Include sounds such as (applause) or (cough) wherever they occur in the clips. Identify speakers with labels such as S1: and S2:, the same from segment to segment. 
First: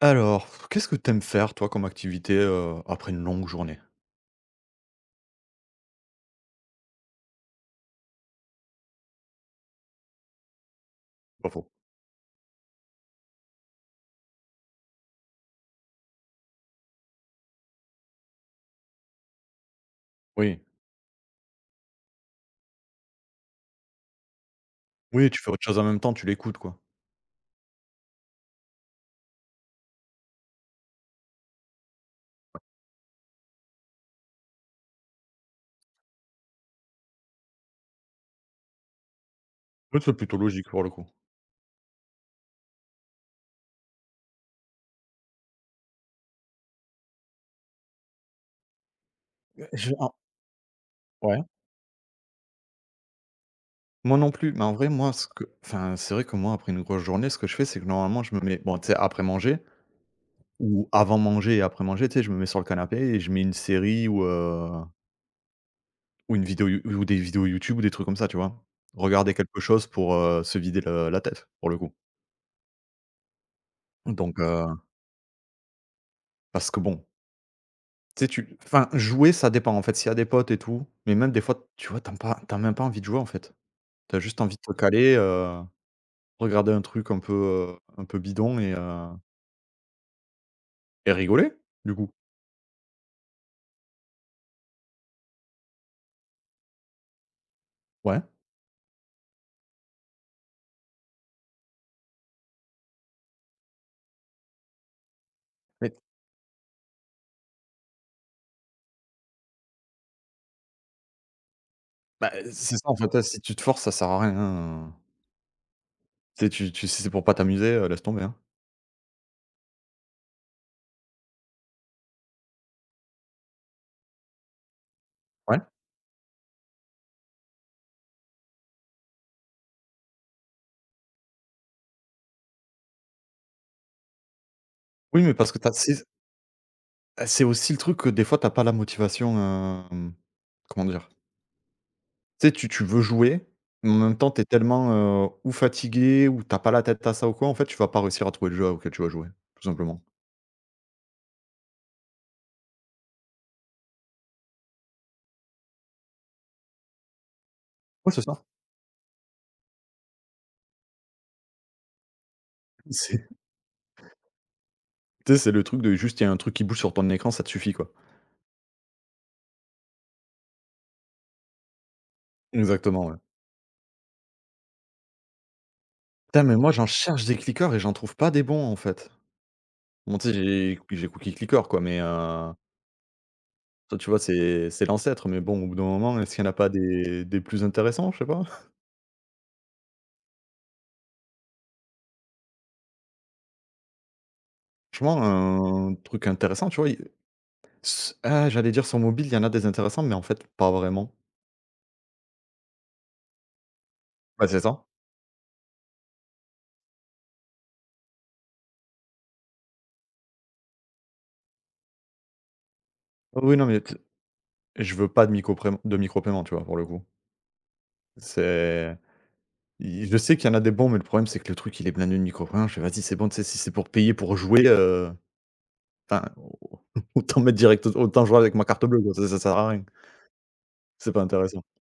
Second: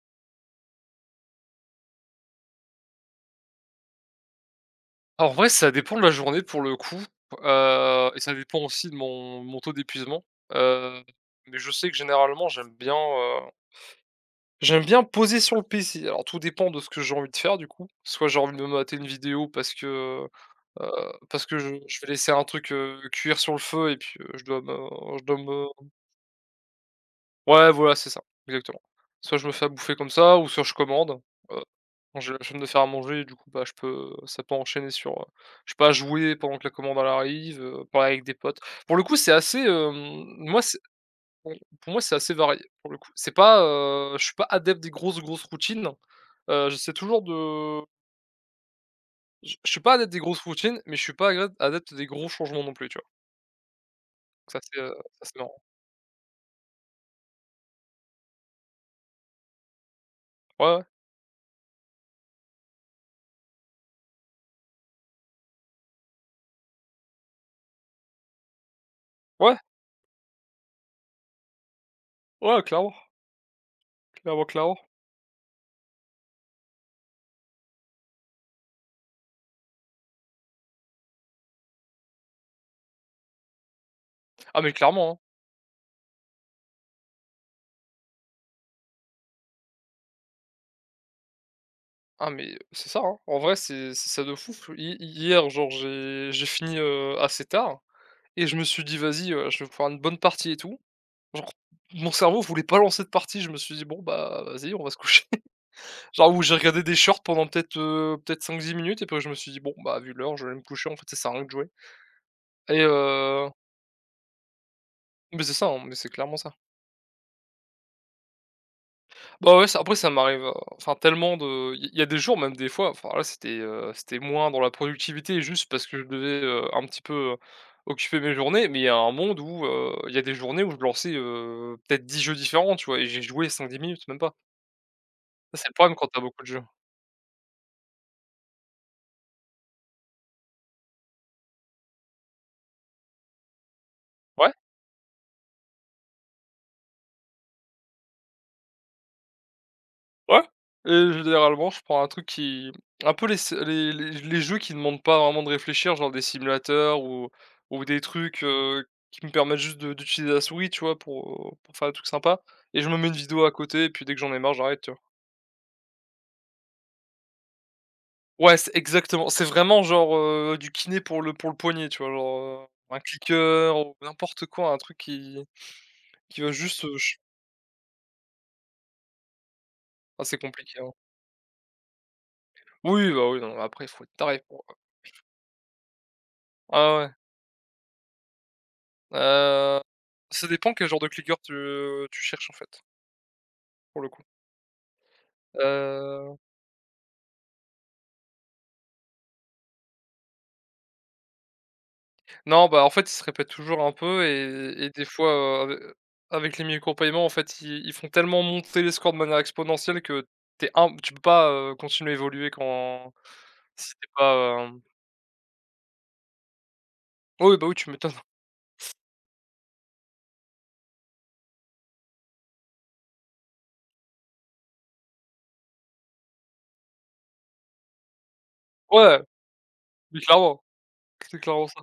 S1: Alors, qu'est-ce que t'aimes faire, toi, comme activité, après une longue journée?
S2: Alors, en vrai, ça dépend de la journée pour le coup, et ça dépend aussi de mon taux d'épuisement, heu,
S1: Pas
S2: mais
S1: faux.
S2: je sais que généralement j'aime bien poser sur le PC. Alors tout dépend de ce que j'ai envie de faire du coup. Soit j'ai envie de me mater une vidéo parce que,
S1: Oui.
S2: heu, parce que je vais laisser un truc, cuire sur le feu et puis, je
S1: Oui,
S2: dois
S1: tu fais autre chose en
S2: me
S1: même temps, tu l'écoutes, quoi.
S2: ouais, voilà, c'est ça, exactement. Soit je me fais à bouffer comme ça ou soit je commande, heu, quand j'ai la flemme de faire à manger et du coup, bah, je peux ça peut enchaîner sur, je sais pas, jouer pendant que la commande elle arrive, parler avec des potes. Pour le coup, c'est assez,
S1: Oui, c'est
S2: hem,
S1: plutôt
S2: moi
S1: logique
S2: c'est
S1: pour le coup.
S2: pour moi, c'est assez varié, pour le coup. C'est pas, je suis pas adepte des grosses, grosses routines, j'essaie toujours de je suis pas
S1: Je
S2: adepte
S1: en
S2: des grosses routines, mais je suis pas
S1: Ouais.
S2: agrep adepte des gros changements non plus, tu vois?
S1: Moi non plus,
S2: Ça
S1: mais en
S2: c'est,
S1: vrai,
S2: heu,
S1: moi,
S2: ça
S1: ce
S2: c'est
S1: que
S2: marrant.
S1: enfin, c'est vrai que moi, après une grosse journée, ce que je fais, c'est que normalement, je me mets bon, tu sais, après manger
S2: Ouais,
S1: ou avant manger et après manger, tu sais, je me mets sur le canapé et je mets une série ou une vidéo You ou des vidéos YouTube ou des trucs comme ça, tu vois? Regarder
S2: ouais.
S1: quelque chose pour, se vider le la tête, pour le coup.
S2: Ouais, ouais, clairement,
S1: Donc
S2: clairement, clairement.
S1: parce que bon Tu sais, tu enfin, jouer, ça dépend, en fait, s'il y a des potes et tout, mais même des fois, tu vois, t'as même pas envie de jouer, en fait. T'as juste envie de
S2: Ah mais
S1: te caler,
S2: clairement, hein.
S1: regarder un truc un peu bidon et rigoler, du coup.
S2: Ah mais c'est ça, hein. En vrai, c'est ça de fou. Hi Hier, genre, j'ai fini, assez tard
S1: Ouais.
S2: et je me suis dit: «Vas-y, je vais faire une bonne partie et tout». Genre, mon cerveau voulait pas lancer de partie, je me suis dit: «Bon, bah, vas-y, on va se coucher».
S1: Mais,
S2: (laughs) Genre, où j'ai regardé des shorts pendant peut-être 5 10 minutes et puis je me suis dit: «Bon, bah, vu l'heure, je vais aller me coucher, en fait, ça sert à rien de jouer».
S1: bah, c'est
S2: et
S1: ça, en fait, hein, si
S2: heu
S1: tu te forces, ça sert à rien, hein.
S2: mais c'est ça, hein, mais c'est clairement
S1: Tu sais,
S2: ça.
S1: tu tu si c'est pour pas t'amuser, laisse tomber, hein.
S2: Bah, ouais, ça après ça m'arrive, enfin tellement de il y a des jours, même des fois, enfin là c'était moins dans la productivité
S1: Ouais.
S2: juste parce que je devais, un petit peu, occuper mes journées, mais il y a un monde où, il y a des journées où je lançais, peut-être 10 jeux différents, tu vois? Et j'ai joué 5 10 minutes, même pas.
S1: Oui, mais parce que
S2: Ça, c'est
S1: tu
S2: le problème
S1: c'est
S2: quand t'as beaucoup de jeux.
S1: c'est aussi le truc que des fois, t'as pas la motivation, hem, comment dire? Tu sais, tu veux jouer, mais en même temps, t'es
S2: Ouais?
S1: tellement, ou fatigué ou t'as pas la tête à ça ou quoi, en fait, tu vas pas réussir à trouver le jeu auquel tu vas jouer, tout simplement.
S2: Ouais, et généralement, je prends un truc qui un peu les jeux qui ne demandent pas vraiment de réfléchir, genre des simulateurs ou des
S1: Ouais, c'est
S2: trucs,
S1: ça. (laughs)
S2: qui me permettent juste de d'utiliser la souris, tu vois? Pour faire des trucs sympas, et je me mets une
S1: C'est
S2: vidéo à côté et puis dès que j'en ai marre, j'arrête, tu vois?
S1: Tu sais, c'est le truc de juste, il y a un truc qui bouge sur ton écran, ça te suffit, quoi.
S2: Ouais, c'est exactement, c'est vraiment genre, du kiné pour le poignet, tu vois? Genre, un
S1: Exactement, ouais.
S2: clicker ou n'importe quoi, un truc qui
S1: Putain,
S2: va
S1: mais moi, j'en
S2: juste, ch
S1: cherche des clickers et j'en trouve pas des bons, en fait. Bon,
S2: ah,
S1: tu sais,
S2: c'est
S1: j'ai
S2: compliqué, hein.
S1: j'ai Cookie Clicker, quoi, mais
S2: Oui, bah, oui, non, après, il
S1: toi,
S2: faut
S1: tu
S2: être
S1: vois,
S2: taré pour,
S1: c'est l'ancêtre, mais bon, au bout d'un moment, est-ce qu'il n'y en a pas
S2: ah ouais.
S1: des plus intéressants? Je sais pas. (laughs)
S2: Heu, Ça dépend quel genre de clicker tu cherches en fait, pour le coup.
S1: Franchement, un truc
S2: Heu,
S1: intéressant, tu vois, il s ah, j'allais dire sur mobile, il y en a des intéressants, mais en fait, pas vraiment.
S2: non, bah, en fait, ils se répètent toujours un peu,
S1: Bah, c'est
S2: et
S1: ça.
S2: des fois, avec les micro-paiements, en fait, ils font tellement monter les scores de manière exponentielle que t'es un tu peux pas, continuer à évoluer quand
S1: Oui, non, mais
S2: si
S1: t
S2: t'es pas, hem
S1: je veux pas de micro de micro-paiement, tu vois, pour le coup.
S2: oui, bah, oui, tu m'étonnes.
S1: C'est
S2: (laughs)
S1: i Je sais qu'il y en a des bons, mais le problème, c'est que le truc, il est blindé de micro paiement. Je fais: «Vas-y, c'est bon, tu sais, si c'est pour payer pour jouer, enfin, au (laughs) autant mettre direct autant jouer avec ma carte bleue, quoi,
S2: Ouais,
S1: ça sert à rien.
S2: mais clairement,
S1: C'est pas
S2: c'est
S1: intéressant».
S2: clairement ça.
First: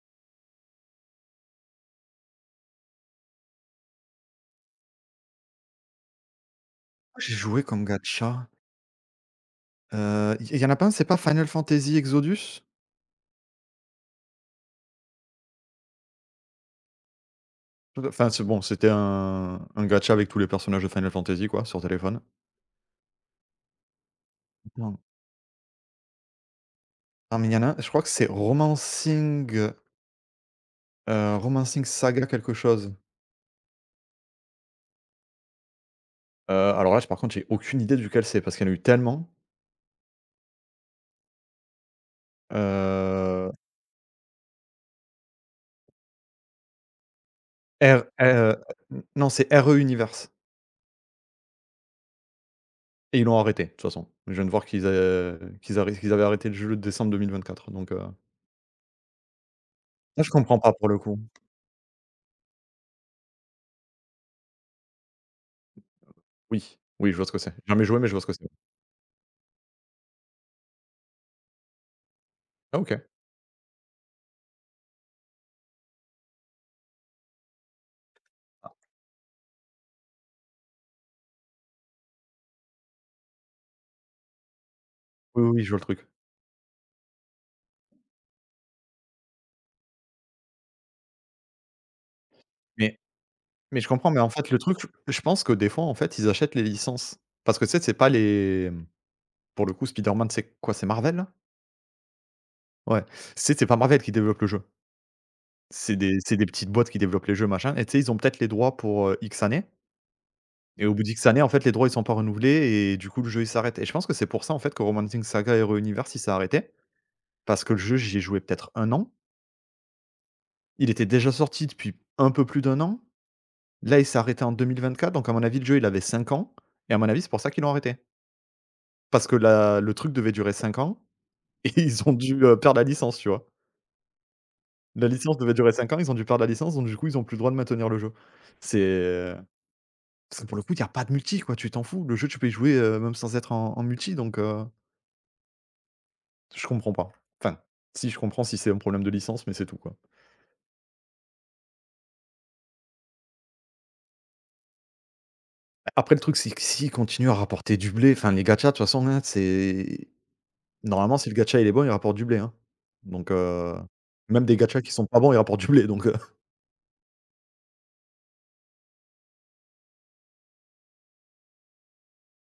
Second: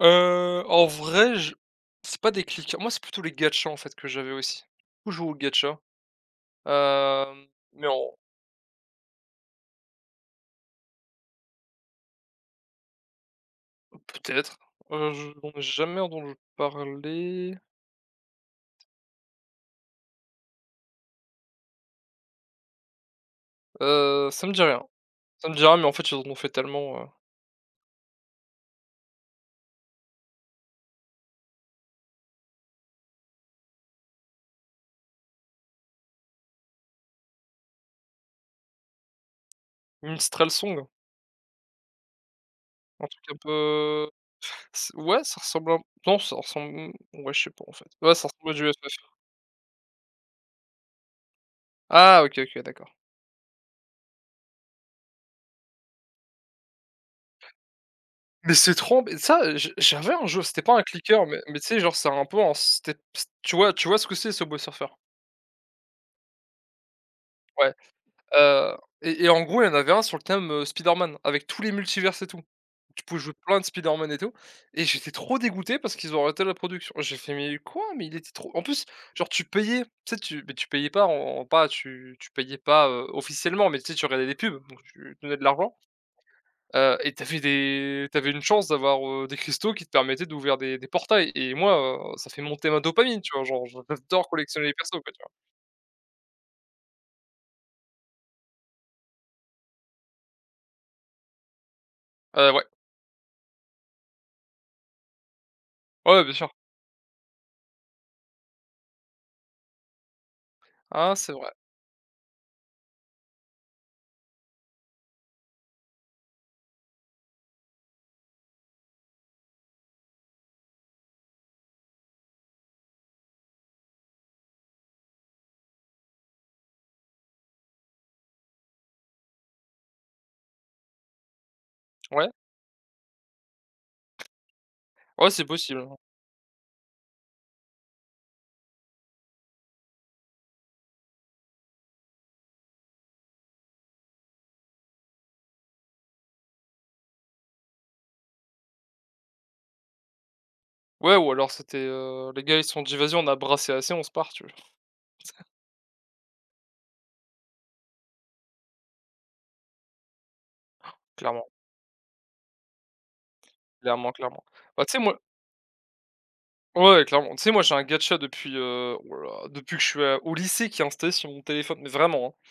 S2: En vrai, je C'est pas des clickers, moi, c'est plutôt les gachas en fait, que j'avais aussi. Toujours joué aux gatchas,
S1: J'ai joué comme
S2: mais en
S1: gacha, il y en a pas un, c'est pas Final Fantasy Exodus?
S2: peut-être. Je n'en ai jamais entendu parler,
S1: Enfin, c'est bon, c'était un gacha avec tous les personnages de Final Fantasy, quoi, sur téléphone.
S2: ça me dit rien.
S1: Non.
S2: Ça me dit rien, mais en fait, ils en ont fait tellement,
S1: Non, mais il y en a un, je crois que c'est Romancing Saga quelque chose. Alors là, par contre, j'ai aucune idée duquel c'est parce qu'il y en a eu tellement.
S2: Minstrel Song? Un truc un
S1: Heu,
S2: peu c ouais, ça ressemble un, non, ça ressemble, mmh, ouais, je sais pas, en fait.
S1: R
S2: Ouais, ça ressemble à du FF.
S1: Non, c'est RE Universe
S2: Ah OK, OK, d'accord.
S1: et ils l'ont arrêté, de toute façon. Je viens de voir qu'ils avaient arrêté le jeu le décembre 2024, donc,
S2: Mais c'est trop embê ça, j'avais
S1: ça,
S2: un
S1: je
S2: jeu,
S1: comprends
S2: c'était
S1: pas
S2: pas un
S1: pour le coup.
S2: clicker, mais tu sais, genre, c'est un peu un step. Tu vois ce que c'est, ce Subway Surfer?
S1: Oui, oui, je vois ce que c'est. J'ai
S2: Ouais.
S1: jamais joué mais je vois ce que c'est.
S2: Heu et en gros, il y en avait un sur le thème, Spider-Man avec tous les multivers et tout.
S1: Ah OK.
S2: Tu pouvais jouer plein de Spider-Man et tout, et j'étais trop dégoûté parce qu'ils ont arrêté la production. J'ai fait: «Mais quoi? Mais il était trop», en plus, genre tu payais, tu sais, tu mais tu payais pas tu payais pas, officiellement, mais tu sais, tu regardais des pubs, donc tu donnais
S1: Oui,
S2: de
S1: oui, oui, je
S2: l'argent,
S1: vois le truc.
S2: et t'avais une chance d'avoir, des cristaux qui te permettaient d'ouvrir des portails, et moi, ça fait monter ma
S1: Mais
S2: dopamine, tu vois? Genre,
S1: mais je comprends, mais en
S2: j'adore
S1: fait, le
S2: collectionner les
S1: truc,
S2: persos, quoi, tu
S1: je
S2: vois?
S1: pense que des fois, en fait, ils achètent les licences parce que tu sais, c'est pas les, mmh, pour le coup, Spider-Man, c'est quoi? C'est Marvel, là?
S2: Ouais.
S1: Ouais. Tu C'est pas Marvel qui développe le jeu. C'est des
S2: Ouais, bien
S1: c'est des
S2: sûr.
S1: petites boîtes qui développent les jeux, machin, et tu sais, ils ont peut-être les droits pour, X années, et au bout
S2: Ah,
S1: d'X
S2: c'est
S1: années, en
S2: vrai.
S1: fait, les droits, ils sont pas renouvelés et du coup, le jeu, il s'arrête, et je pense que c'est pour ça, en fait, que Romancing Saga: Hero Universe, il s'est arrêté parce que le jeu, j'y ai joué peut-être 1 an. Il était déjà sorti depuis un peu plus d'un an. Là, il s'est arrêté en 2024, donc à mon avis, le jeu, il avait 5 ans, et à mon avis, c'est pour ça qu'ils l'ont arrêté. Parce que la le truc devait durer 5 ans (laughs) et ils ont
S2: Ouais.
S1: dû, perdre la licence, tu vois? La
S2: Ouais,
S1: licence
S2: c'est
S1: devait durer
S2: possible.
S1: 5 ans, ils ont dû perdre la licence donc du coup, ils ont plus le droit de maintenir le jeu. C'est Parce que pour le coup, il y a pas de multi, quoi, tu t'en fous. Le jeu, tu peux y jouer, même sans être en multi, donc, je comprends pas. Enfin, si, je comprends si c'est un problème de licence, mais c'est tout, quoi.
S2: Ouais, ou alors c'était, «Les gars, ils se sont dit: "Vas-y, on a brassé assez, on se part", tu vois?».
S1: Après, le truc, c'est que s'ils continuent à rapporter du blé, enfin, les gachas, de toute façon, hein, c'est normalement, si le
S2: Clairement,
S1: gacha, il est bon, il rapporte du blé, hein. Donc,
S2: clairement, clairement.
S1: même des gachas
S2: Bah, tu
S1: qui
S2: sais,
S1: sont
S2: moi,
S1: pas bons, ils rapportent du blé. (laughs)
S2: ouais, clairement. Tu sais, moi, j'ai un gacha depuis, oh là là, depuis que je suis, au lycée, qui est installé sur mon téléphone, mais vraiment, hein.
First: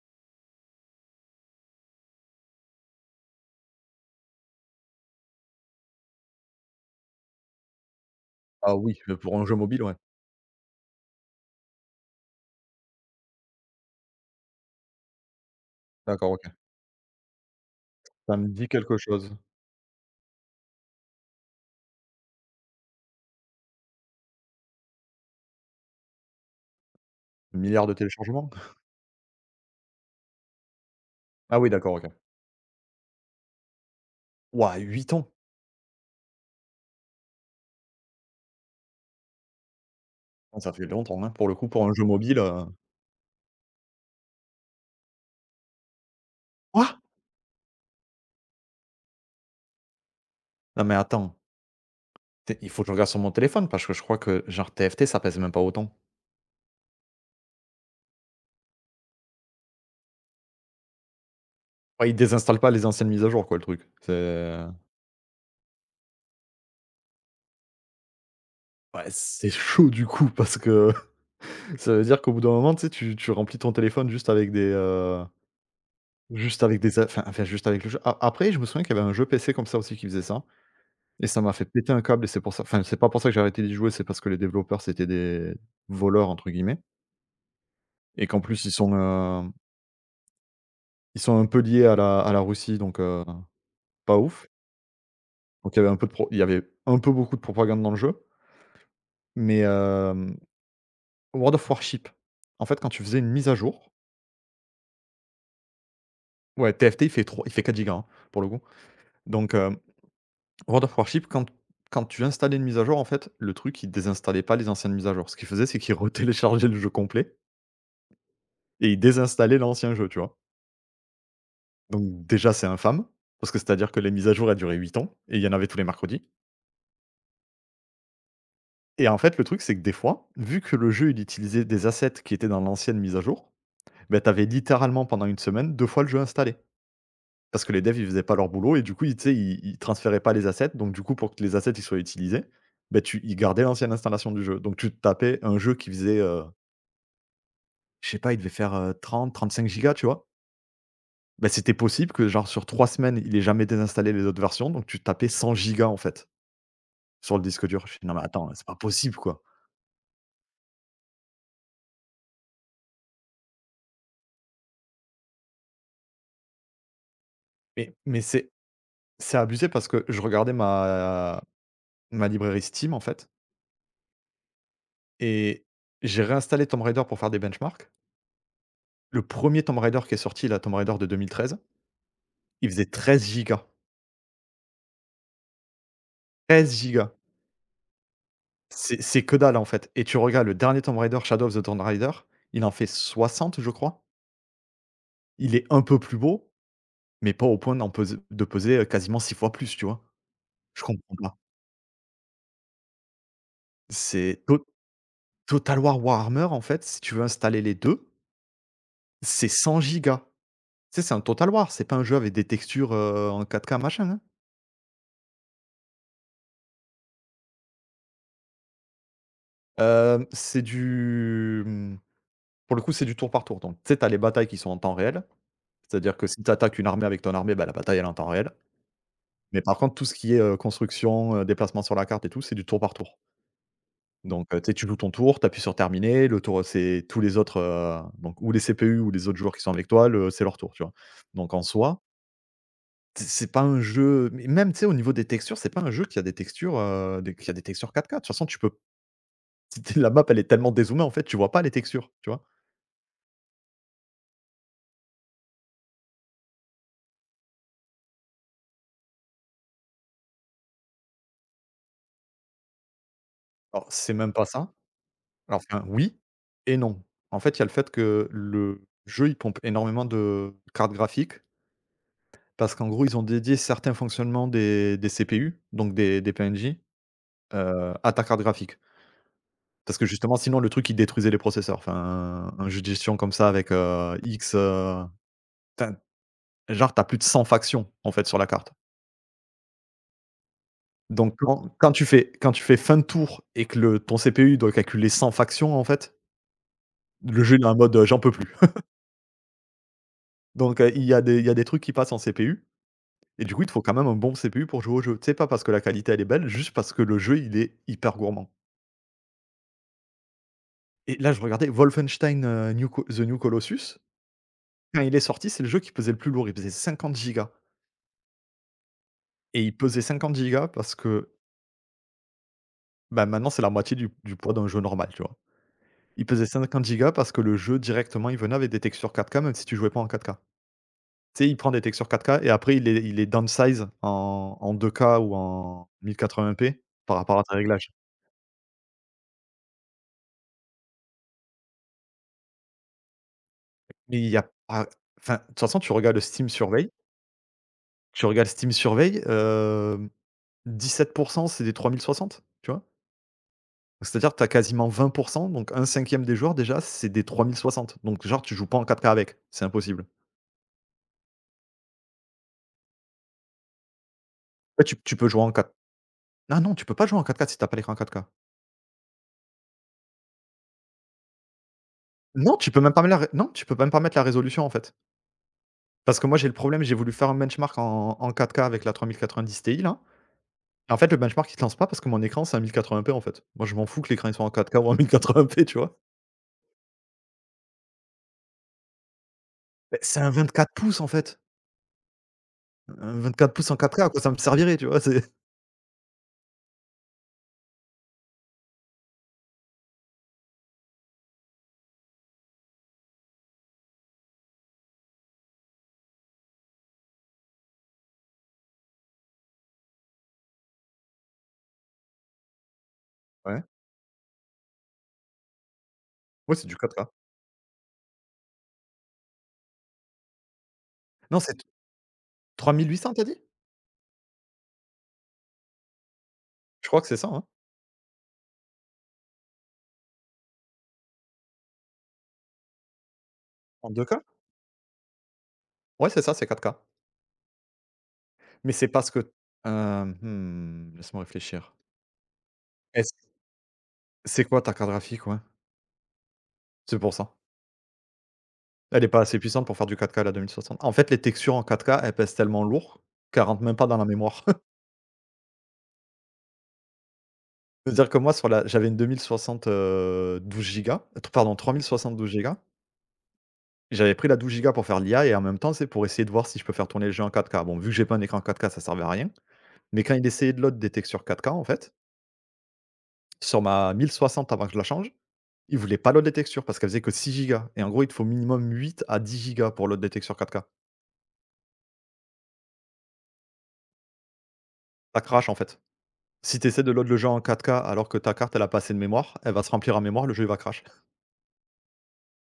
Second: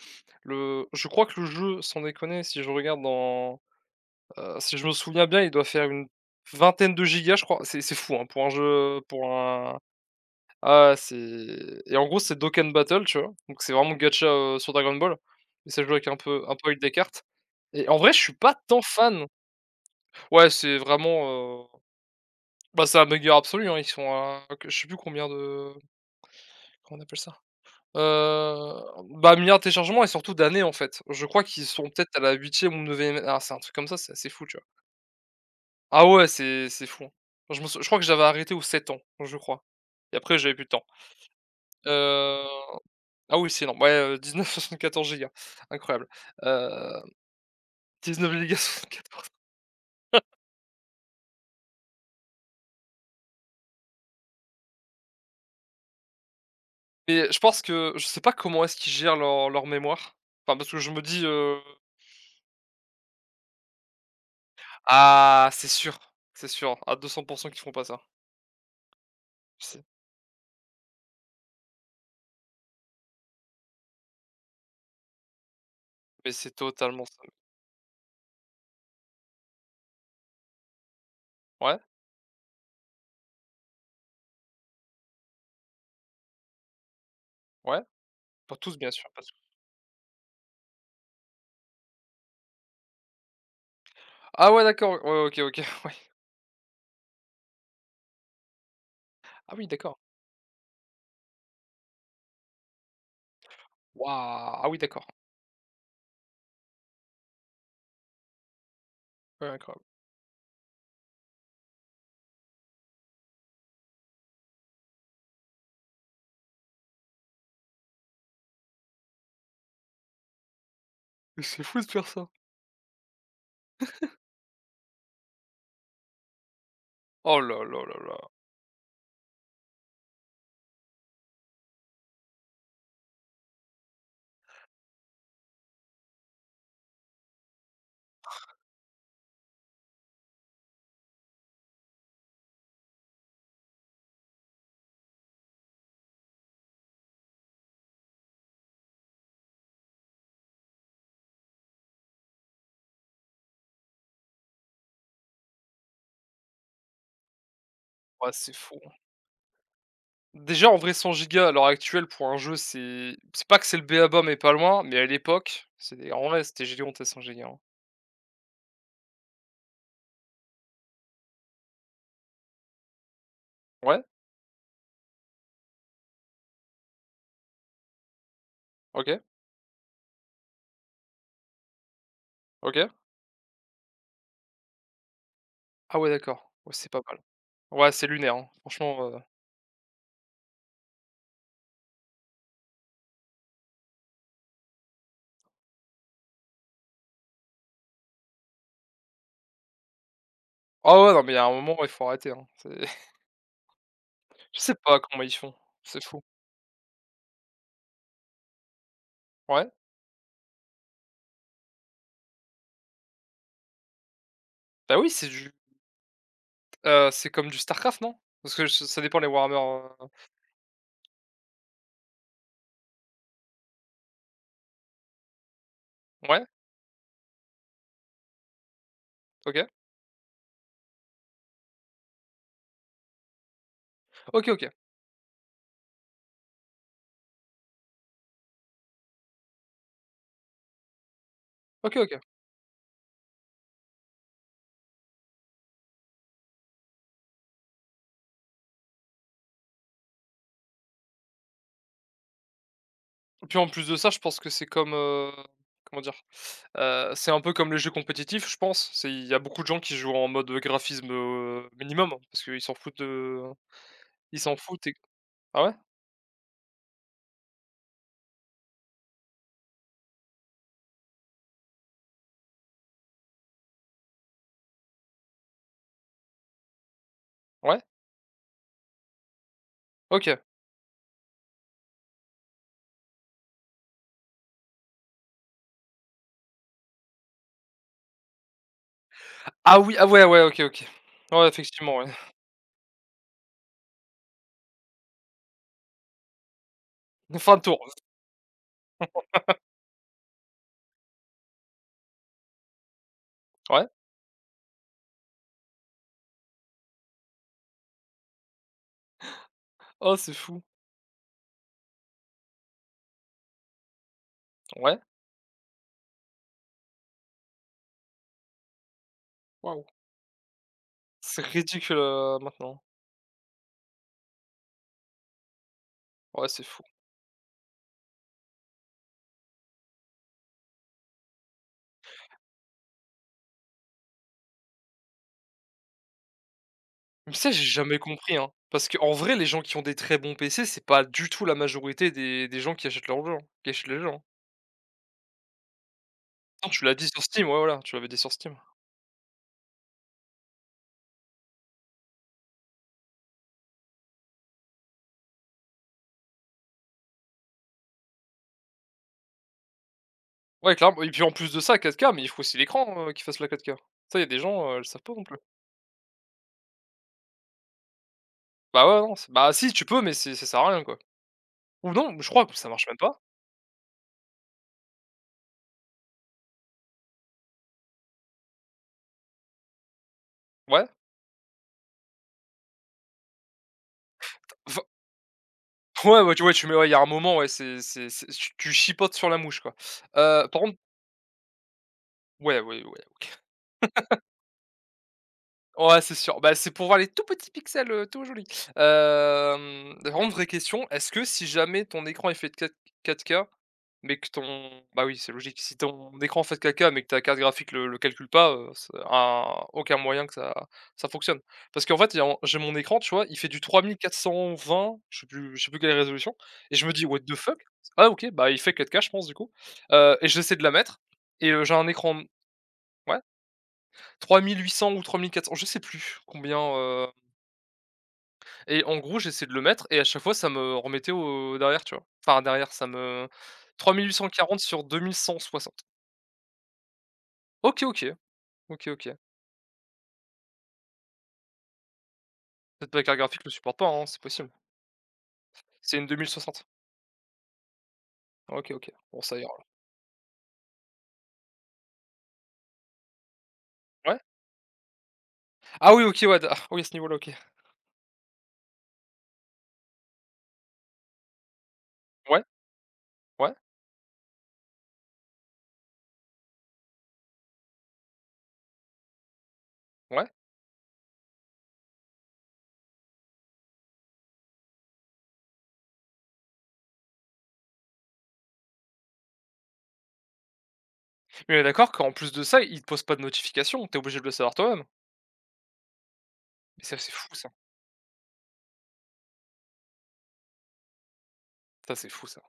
S2: Le Je crois que le jeu, sans déconner, si je regarde dans, si je me souviens bien, il doit faire une vingtaine de gigas, je crois. C'est fou, hein, pour un
S1: Ah oui,
S2: jeu, pour
S1: pour un jeu
S2: un
S1: mobile, ouais.
S2: ah, c'est et en gros, c'est Dokkan Battle, tu vois? Donc c'est vraiment gacha, sur Dragon Ball. Mais ça joue avec un
S1: D'accord,
S2: peu
S1: OK.
S2: un peu avec des cartes, et en vrai, je suis
S1: Ça me
S2: pas
S1: dit
S2: tant
S1: quelque
S2: fan.
S1: chose.
S2: Ouais, c'est vraiment, bah, c'est un bugger absolu, hein. Ils sont à, que je sais plus combien de, comment on appelle ça?
S1: Milliards de téléchargements?
S2: Heu, Bah, milliards de téléchargements et surtout d'années, en fait. Je crois
S1: Ah
S2: qu'ils
S1: oui,
S2: sont
S1: d'accord, OK.
S2: peut-être à la huitième ou neuvième, ah, c'est un truc comme ça, c'est assez fou, tu vois?
S1: Waouh, 8 ans?
S2: Ah ouais, c'est fou, hein. Je me sou Je crois que j'avais arrêté aux 7 ans, je crois, et après j'avais
S1: Ah,
S2: plus de
S1: ça
S2: temps.
S1: fait longtemps, hein, pour le coup, pour un jeu mobile,
S2: Heu,
S1: heu.
S2: ah oui, c'est énorme. Ouais, dix-neuf (laughs) virgule soixante-quatorze gigas, incroyable.
S1: Quoi?
S2: Dix neuf gigas 74.
S1: Non, mais attends, té il faut que je regarde sur mon téléphone parce que je crois que, genre, TFT, ça pèse même pas autant.
S2: Mais je pense que je sais pas comment est-ce qu'ils gèrent leur mémoire. Enfin, parce que je me dis,
S1: Ouais, il désinstalle pas les anciennes mises à jour, quoi, le truc. C'est
S2: ah, c'est sûr, à 200 qu'ils feront pas ça.
S1: Ouais, c'est
S2: C'est
S1: chaud, du coup, parce que (laughs) ça veut dire qu'au bout d'un moment, tu sais, tu remplis ton téléphone
S2: mais c'est
S1: juste avec des a
S2: totalement ça.
S1: enfin enfin, juste avec le jeu. A Après, je me souviens qu'il y avait un jeu PC comme ça aussi qui faisait ça, et ça m'a fait
S2: Ouais,
S1: péter un câble, et c'est pour ça enfin, c'est pas pour ça que j'ai arrêté d'y jouer, c'est parce que les développeurs, c'était des «voleurs» entre guillemets.
S2: ouais,
S1: Et qu'en
S2: pas
S1: plus ils
S2: tous, bien
S1: sont,
S2: sûr, pas tous.
S1: heu, ils sont un peu liés à la Russie, donc, pas ouf.
S2: Ah ouais d'accord, ouais, ouais, OK, OK,
S1: Donc il y
S2: (laughs)
S1: avait
S2: ouais.
S1: un peu de pro il y avait un peu beaucoup de propagande dans le jeu,
S2: Ah
S1: mais
S2: oui d'accord.
S1: World of Warship, en fait, quand tu faisais une mise à jour,
S2: Waouh! Ah oui d'accord.
S1: ouais. T F T il fait 4 gigas, hein, pour le coup.
S2: Ouais,
S1: Donc,
S2: incroyable.
S1: World of Warship, quand tu installais une mise à jour, en fait, le truc, il désinstallait pas les anciennes mises à jour. Ce qu'il faisait, c'est qu'il (laughs) retéléchargeait le jeu complet et il désinstallait l'ancien jeu, tu vois?
S2: Mais c'est fou de faire
S1: Donc
S2: ça.
S1: déjà, c'est infâme, parce que c'est-à-dire que les mises à jour, elles duraient 8 ans et il y en avait tous les mercredis.
S2: Oh là là là là.
S1: Et en fait, le truc, c'est que des fois, vu que le jeu, il utilisait des assets qui étaient dans l'ancienne mise à jour, ben t'avais littéralement pendant 1 semaine 2 fois le jeu installé. Parce que les devs, ils faisaient pas leur boulot et du coup, ils tu sais, ils transféraient pas les assets. Donc du coup, pour que les assets, ils soient utilisés, ben tu ils gardaient l'ancienne installation du jeu. Donc tu te tapais un jeu qui faisait, je sais pas, il devait faire, 30, 35 gigas, tu vois? Ben c'était possible que genre sur 3 semaines, il ait jamais désinstallé les autres versions, donc tu tapais 100 gigas, en fait, sur le disque dur. Je fais: «Non mais
S2: Ouais,
S1: attends,
S2: c'est
S1: c'est pas
S2: fou, hein.
S1: possible, quoi».
S2: Déjà en vrai, 100 Go à l'heure actuelle pour un jeu, c'est pas que c'est le béaba, mais pas loin, mais à l'époque, c'était en vrai, c'était gigantesque 100 Go, hein.
S1: Mais mais c'est C'est abusé parce que je regardais ma librairie Steam, en fait,
S2: Ouais,
S1: et j'ai réinstallé Tomb Raider pour faire des benchmarks.
S2: OK,
S1: Le premier Tomb Raider qui est sorti, la Tomb Raider de 2013, il faisait
S2: OK.
S1: 13 gigas.
S2: Ah ouais d'accord, ouais,
S1: 13
S2: c'est pas
S1: gigas.
S2: mal. Ouais, c'est lunaire, hein, franchement.
S1: C'est que dalle, en fait, et tu regardes le dernier Tomb Raider, Shadow of the Tomb Raider, il en fait 60, je crois. Il est un peu plus beau, mais pas au point d'en pes de peser, quasiment 6 fois plus, tu vois? Je
S2: Ah ouais,
S1: comprends
S2: non mais il
S1: pas.
S2: y a un moment, il faut arrêter, hein, c'est...
S1: C'est
S2: Je
S1: To
S2: sais pas comment ils font,
S1: Total
S2: c'est
S1: War
S2: fou.
S1: Warhammer, en fait, si tu veux installer les 2, c'est
S2: Ouais,
S1: 100 gigas. Sais, c'est un Total War, c'est pas un jeu avec des textures, en 4K machin, hein.
S2: bah oui, c'est du, c'est comme du StarCraft, non? Parce que ç ça dépend les Warhammer. heu
S1: Hem, c'est du, mmh, pour le coup, c'est du tour par tour donc tu sais, t'as les batailles qui sont en temps réel, c'est-à-dire que si
S2: ouais,
S1: tu une armée avec ton armée, bah, la bataille elle est en temps réel. Mais
S2: OK.
S1: par contre tout ce qui est, construction, déplacement sur la carte et tout, c'est du tour par tour.
S2: OK,
S1: Donc tu
S2: OK.
S1: sais, tu joues ton tour, t'appuies sur terminer, le tour, c'est tous les autres, donc ou les CPU ou les autres joueurs qui sont avec toi, le c'est leur tour, tu vois? Donc en
S2: OK,
S1: soi,
S2: OK.
S1: c'est pas un jeu mais même, tu sais, au niveau des textures, c'est pas un jeu qui a des textures, des qui a des textures quatre k. De toute façon, tu peux (laughs) la map, elle est tellement dézoomée, en fait, tu vois pas les textures, tu vois?
S2: Puis en plus de ça, je pense que c'est comme, comment dire? C'est un peu comme les jeux compétitifs, je pense. C'est il y a beaucoup de gens qui jouent en mode graphisme, minimum, hein, parce qu'ils s'en foutent de
S1: Alors, c'est même
S2: ils
S1: pas
S2: s'en
S1: ça.
S2: foutent, et
S1: Alors,
S2: ah ouais?
S1: enfin, oui et non. En fait, il y a le fait que le jeu, il pompe énormément de cartes graphiques parce qu'en gros, ils ont dédié certains fonctionnements des CPU, donc des PNJ,
S2: Ouais?
S1: à ta carte graphique. Parce que justement,
S2: OK.
S1: sinon, le truc, il détruisait les processeurs. Enfin, un jeu de gestion comme ça avec, X, enfin, genre, t'as plus de 100 factions, en fait, sur la carte.
S2: Ah oui, ah ouais, ouais, OK, OK.
S1: Donc
S2: Ouais, effectivement, ouais.
S1: quand tu fais fin de tour et que le ton CPU, il doit calculer 100 factions, en fait.
S2: (laughs)
S1: Le
S2: Fin
S1: jeu,
S2: de
S1: il est en
S2: tour,
S1: mode, j'en peux plus. Donc il y a des trucs qui passent en CPU et du coup, il te faut
S2: ouais.
S1: quand même un bon CPU pour jouer au jeu. Tu sais, pas parce que la qualité, elle est belle, juste parce que le jeu, il est hyper gourmand.
S2: Oh, c'est fou.
S1: Et là, je regardais Wolfenstein, New Co The New Colossus,
S2: Ouais,
S1: quand il est sorti, c'est le jeu qui pesait le plus lourd, il pesait 50 gigas. Et il
S2: waouh,
S1: pesait 50 gigas parce que,
S2: c'est ridicule, maintenant.
S1: bah, maintenant, c'est la moitié du poids d'un jeu normal, tu vois? Il pesait
S2: Ouais, c'est fou.
S1: 50 gigas parce que le jeu, directement, il venait avec des textures 4K, même si tu jouais pas en 4K. Tu sais, il prend des textures 4K et après il les downsize en 2K ou en 1080p par
S2: Mais
S1: rapport à
S2: ça,
S1: tes
S2: j'ai
S1: réglages.
S2: jamais compris, hein. Parce qu'en vrai, les gens qui ont des très bons PC, c'est pas du tout la majorité des gens qui achètent leurs jeux, hein, qui achètent les jeux,
S1: Mais
S2: hein.
S1: il y a pas Enfin, de toute façon,
S2: Non, tu l'as dit sur Steam, ouais, voilà, tu l'avais dit
S1: Tu
S2: sur
S1: regardes
S2: Steam.
S1: Steam Surveil, 17, c'est des 3060, tu vois? C'est-à-dire que tu as quasiment 20, donc un cinquième des joueurs déjà, c'est des 3060. Donc genre tu joues pas en 4K avec, c'est impossible.
S2: Ouais, clairement, et puis en plus de ça, 4K, mais il faut aussi l'écran, qui fasse la 4K. Ça, il y a des gens, ils le
S1: Ouais, tu
S2: savent pas
S1: tu
S2: non
S1: peux
S2: plus.
S1: jouer en 4 ah non, tu peux pas jouer en 4K si t'as pas l'écran 4K.
S2: Bah, ouais, non, c'est, bah, si, tu peux, mais c'est, ça sert à rien, quoi. Ou non, je crois que
S1: Non,
S2: ça marche même pas.
S1: tu peux même pas mettre la résolution, en fait. Parce que moi, j'ai le problème, j'ai voulu faire un benchmark en 4K avec la 3090 Ti là,
S2: Ouais.
S1: et en fait, le benchmark il se lance pas parce que mon écran, c'est un 1080p en fait. Moi, je m'en fous que l'écran il soit en 4K
S2: Enfin,
S1: ou en 1080p, tu vois?
S2: (laughs) ouais, ouais, tu mets ouais, il y a un moment, ouais, c'est tu chipotes sur la mouche, quoi.
S1: Beh, c'est un
S2: Par
S1: 24
S2: contre,
S1: pouces en fait.
S2: ouais, oui, ouais,
S1: Un
S2: OK.
S1: 24 pouces en 4K, à quoi ça me servirait, tu vois? C'est
S2: Ouais, c'est sûr. Bah, c'est pour voir les tout petits pixels, tout jolis. Hem, par contre, vraie question, est-ce que si jamais ton écran est fait de quatre 4K, mais que ton, bah, oui, c'est logique. Si ton écran fait de 4K mais que ta carte graphique le calcule pas, c'est un aucun moyen que ça fonctionne. Parce qu'en fait, il y a j'ai mon écran, tu vois, il fait du
S1: Ouais,
S2: 3420, je sais plus quelle est la résolution.
S1: ouais, c'est du
S2: Et je me dis:
S1: 4K.
S2: «What the fuck?» Ah OK, bah, il fait 4K je pense, du coup, et j'essaie de la mettre,
S1: Non, c'est
S2: j'ai un écran,
S1: 3800,
S2: ouais,
S1: t'as dit?
S2: 3800 ou 3400, je sais plus combien.
S1: Je crois que c'est ça, hein?
S2: Et en gros, j'essayais de le mettre et à chaque fois, ça me remettait au derrière, tu vois? Enfin derrière, ça me...
S1: En
S2: trois mille huit
S1: 2K?
S2: cent quarante sur 2160.
S1: Ouais, c'est ça, c'est 4K.
S2: OK, OK,
S1: Mais c'est
S2: OK,
S1: parce
S2: OK.
S1: que laisse-moi réfléchir.
S2: Peut-être ma carte
S1: Est-ce
S2: graphique le supporte pas, hein, c'est
S1: c'est
S2: possible.
S1: quoi ta carte graphique? Ouais,
S2: C'est une 2060.
S1: c'est pour ça.
S2: OK, OK.
S1: Elle est pas
S2: Bon, ça
S1: assez
S2: ira alors.
S1: puissante pour faire du 4K la 2060. En fait, les textures en 4K, elles pèsent tellement lourd qu'elles rentrent même pas dans la
S2: Ouais.
S1: mémoire. (laughs)
S2: Ah oui, OK, ouais, d ah oui, à ce niveau-là, OK.
S1: C'est-à-dire que moi sur la j'avais une 2060, 12 gigas, t pardon, 3060 12
S2: Ouais,
S1: gigas.
S2: ouais,
S1: J'avais pris la 12 gigas pour faire l'IA et en même temps, c'est pour essayer de voir si je peux faire tourner le jeu en 4K. Bon, vu que j'ai pas un écran 4K, ça servait à rien. Mais quand il
S2: ouais.
S1: essayait de load des textures 4K, en fait, sur ma 1060 avant que je la change, il voulait pas load des textures parce qu'elle faisait que 6 gigas et en gros, il te faut minimum 8 à 10 gigas pour load des textures 4K.
S2: Mais on est d'accord qu'en plus de ça, il te pose pas de notification, t'es obligé de le savoir toi-même?
S1: Ça crache, en fait. Si tu essaies
S2: Mais
S1: de
S2: ça,
S1: load
S2: c'est
S1: le jeu
S2: fou
S1: en
S2: ça.
S1: 4K alors que ta carte elle a pas assez de mémoire, elle va se remplir en mémoire, le jeu il va crash.
S2: Ça, c'est fou ça.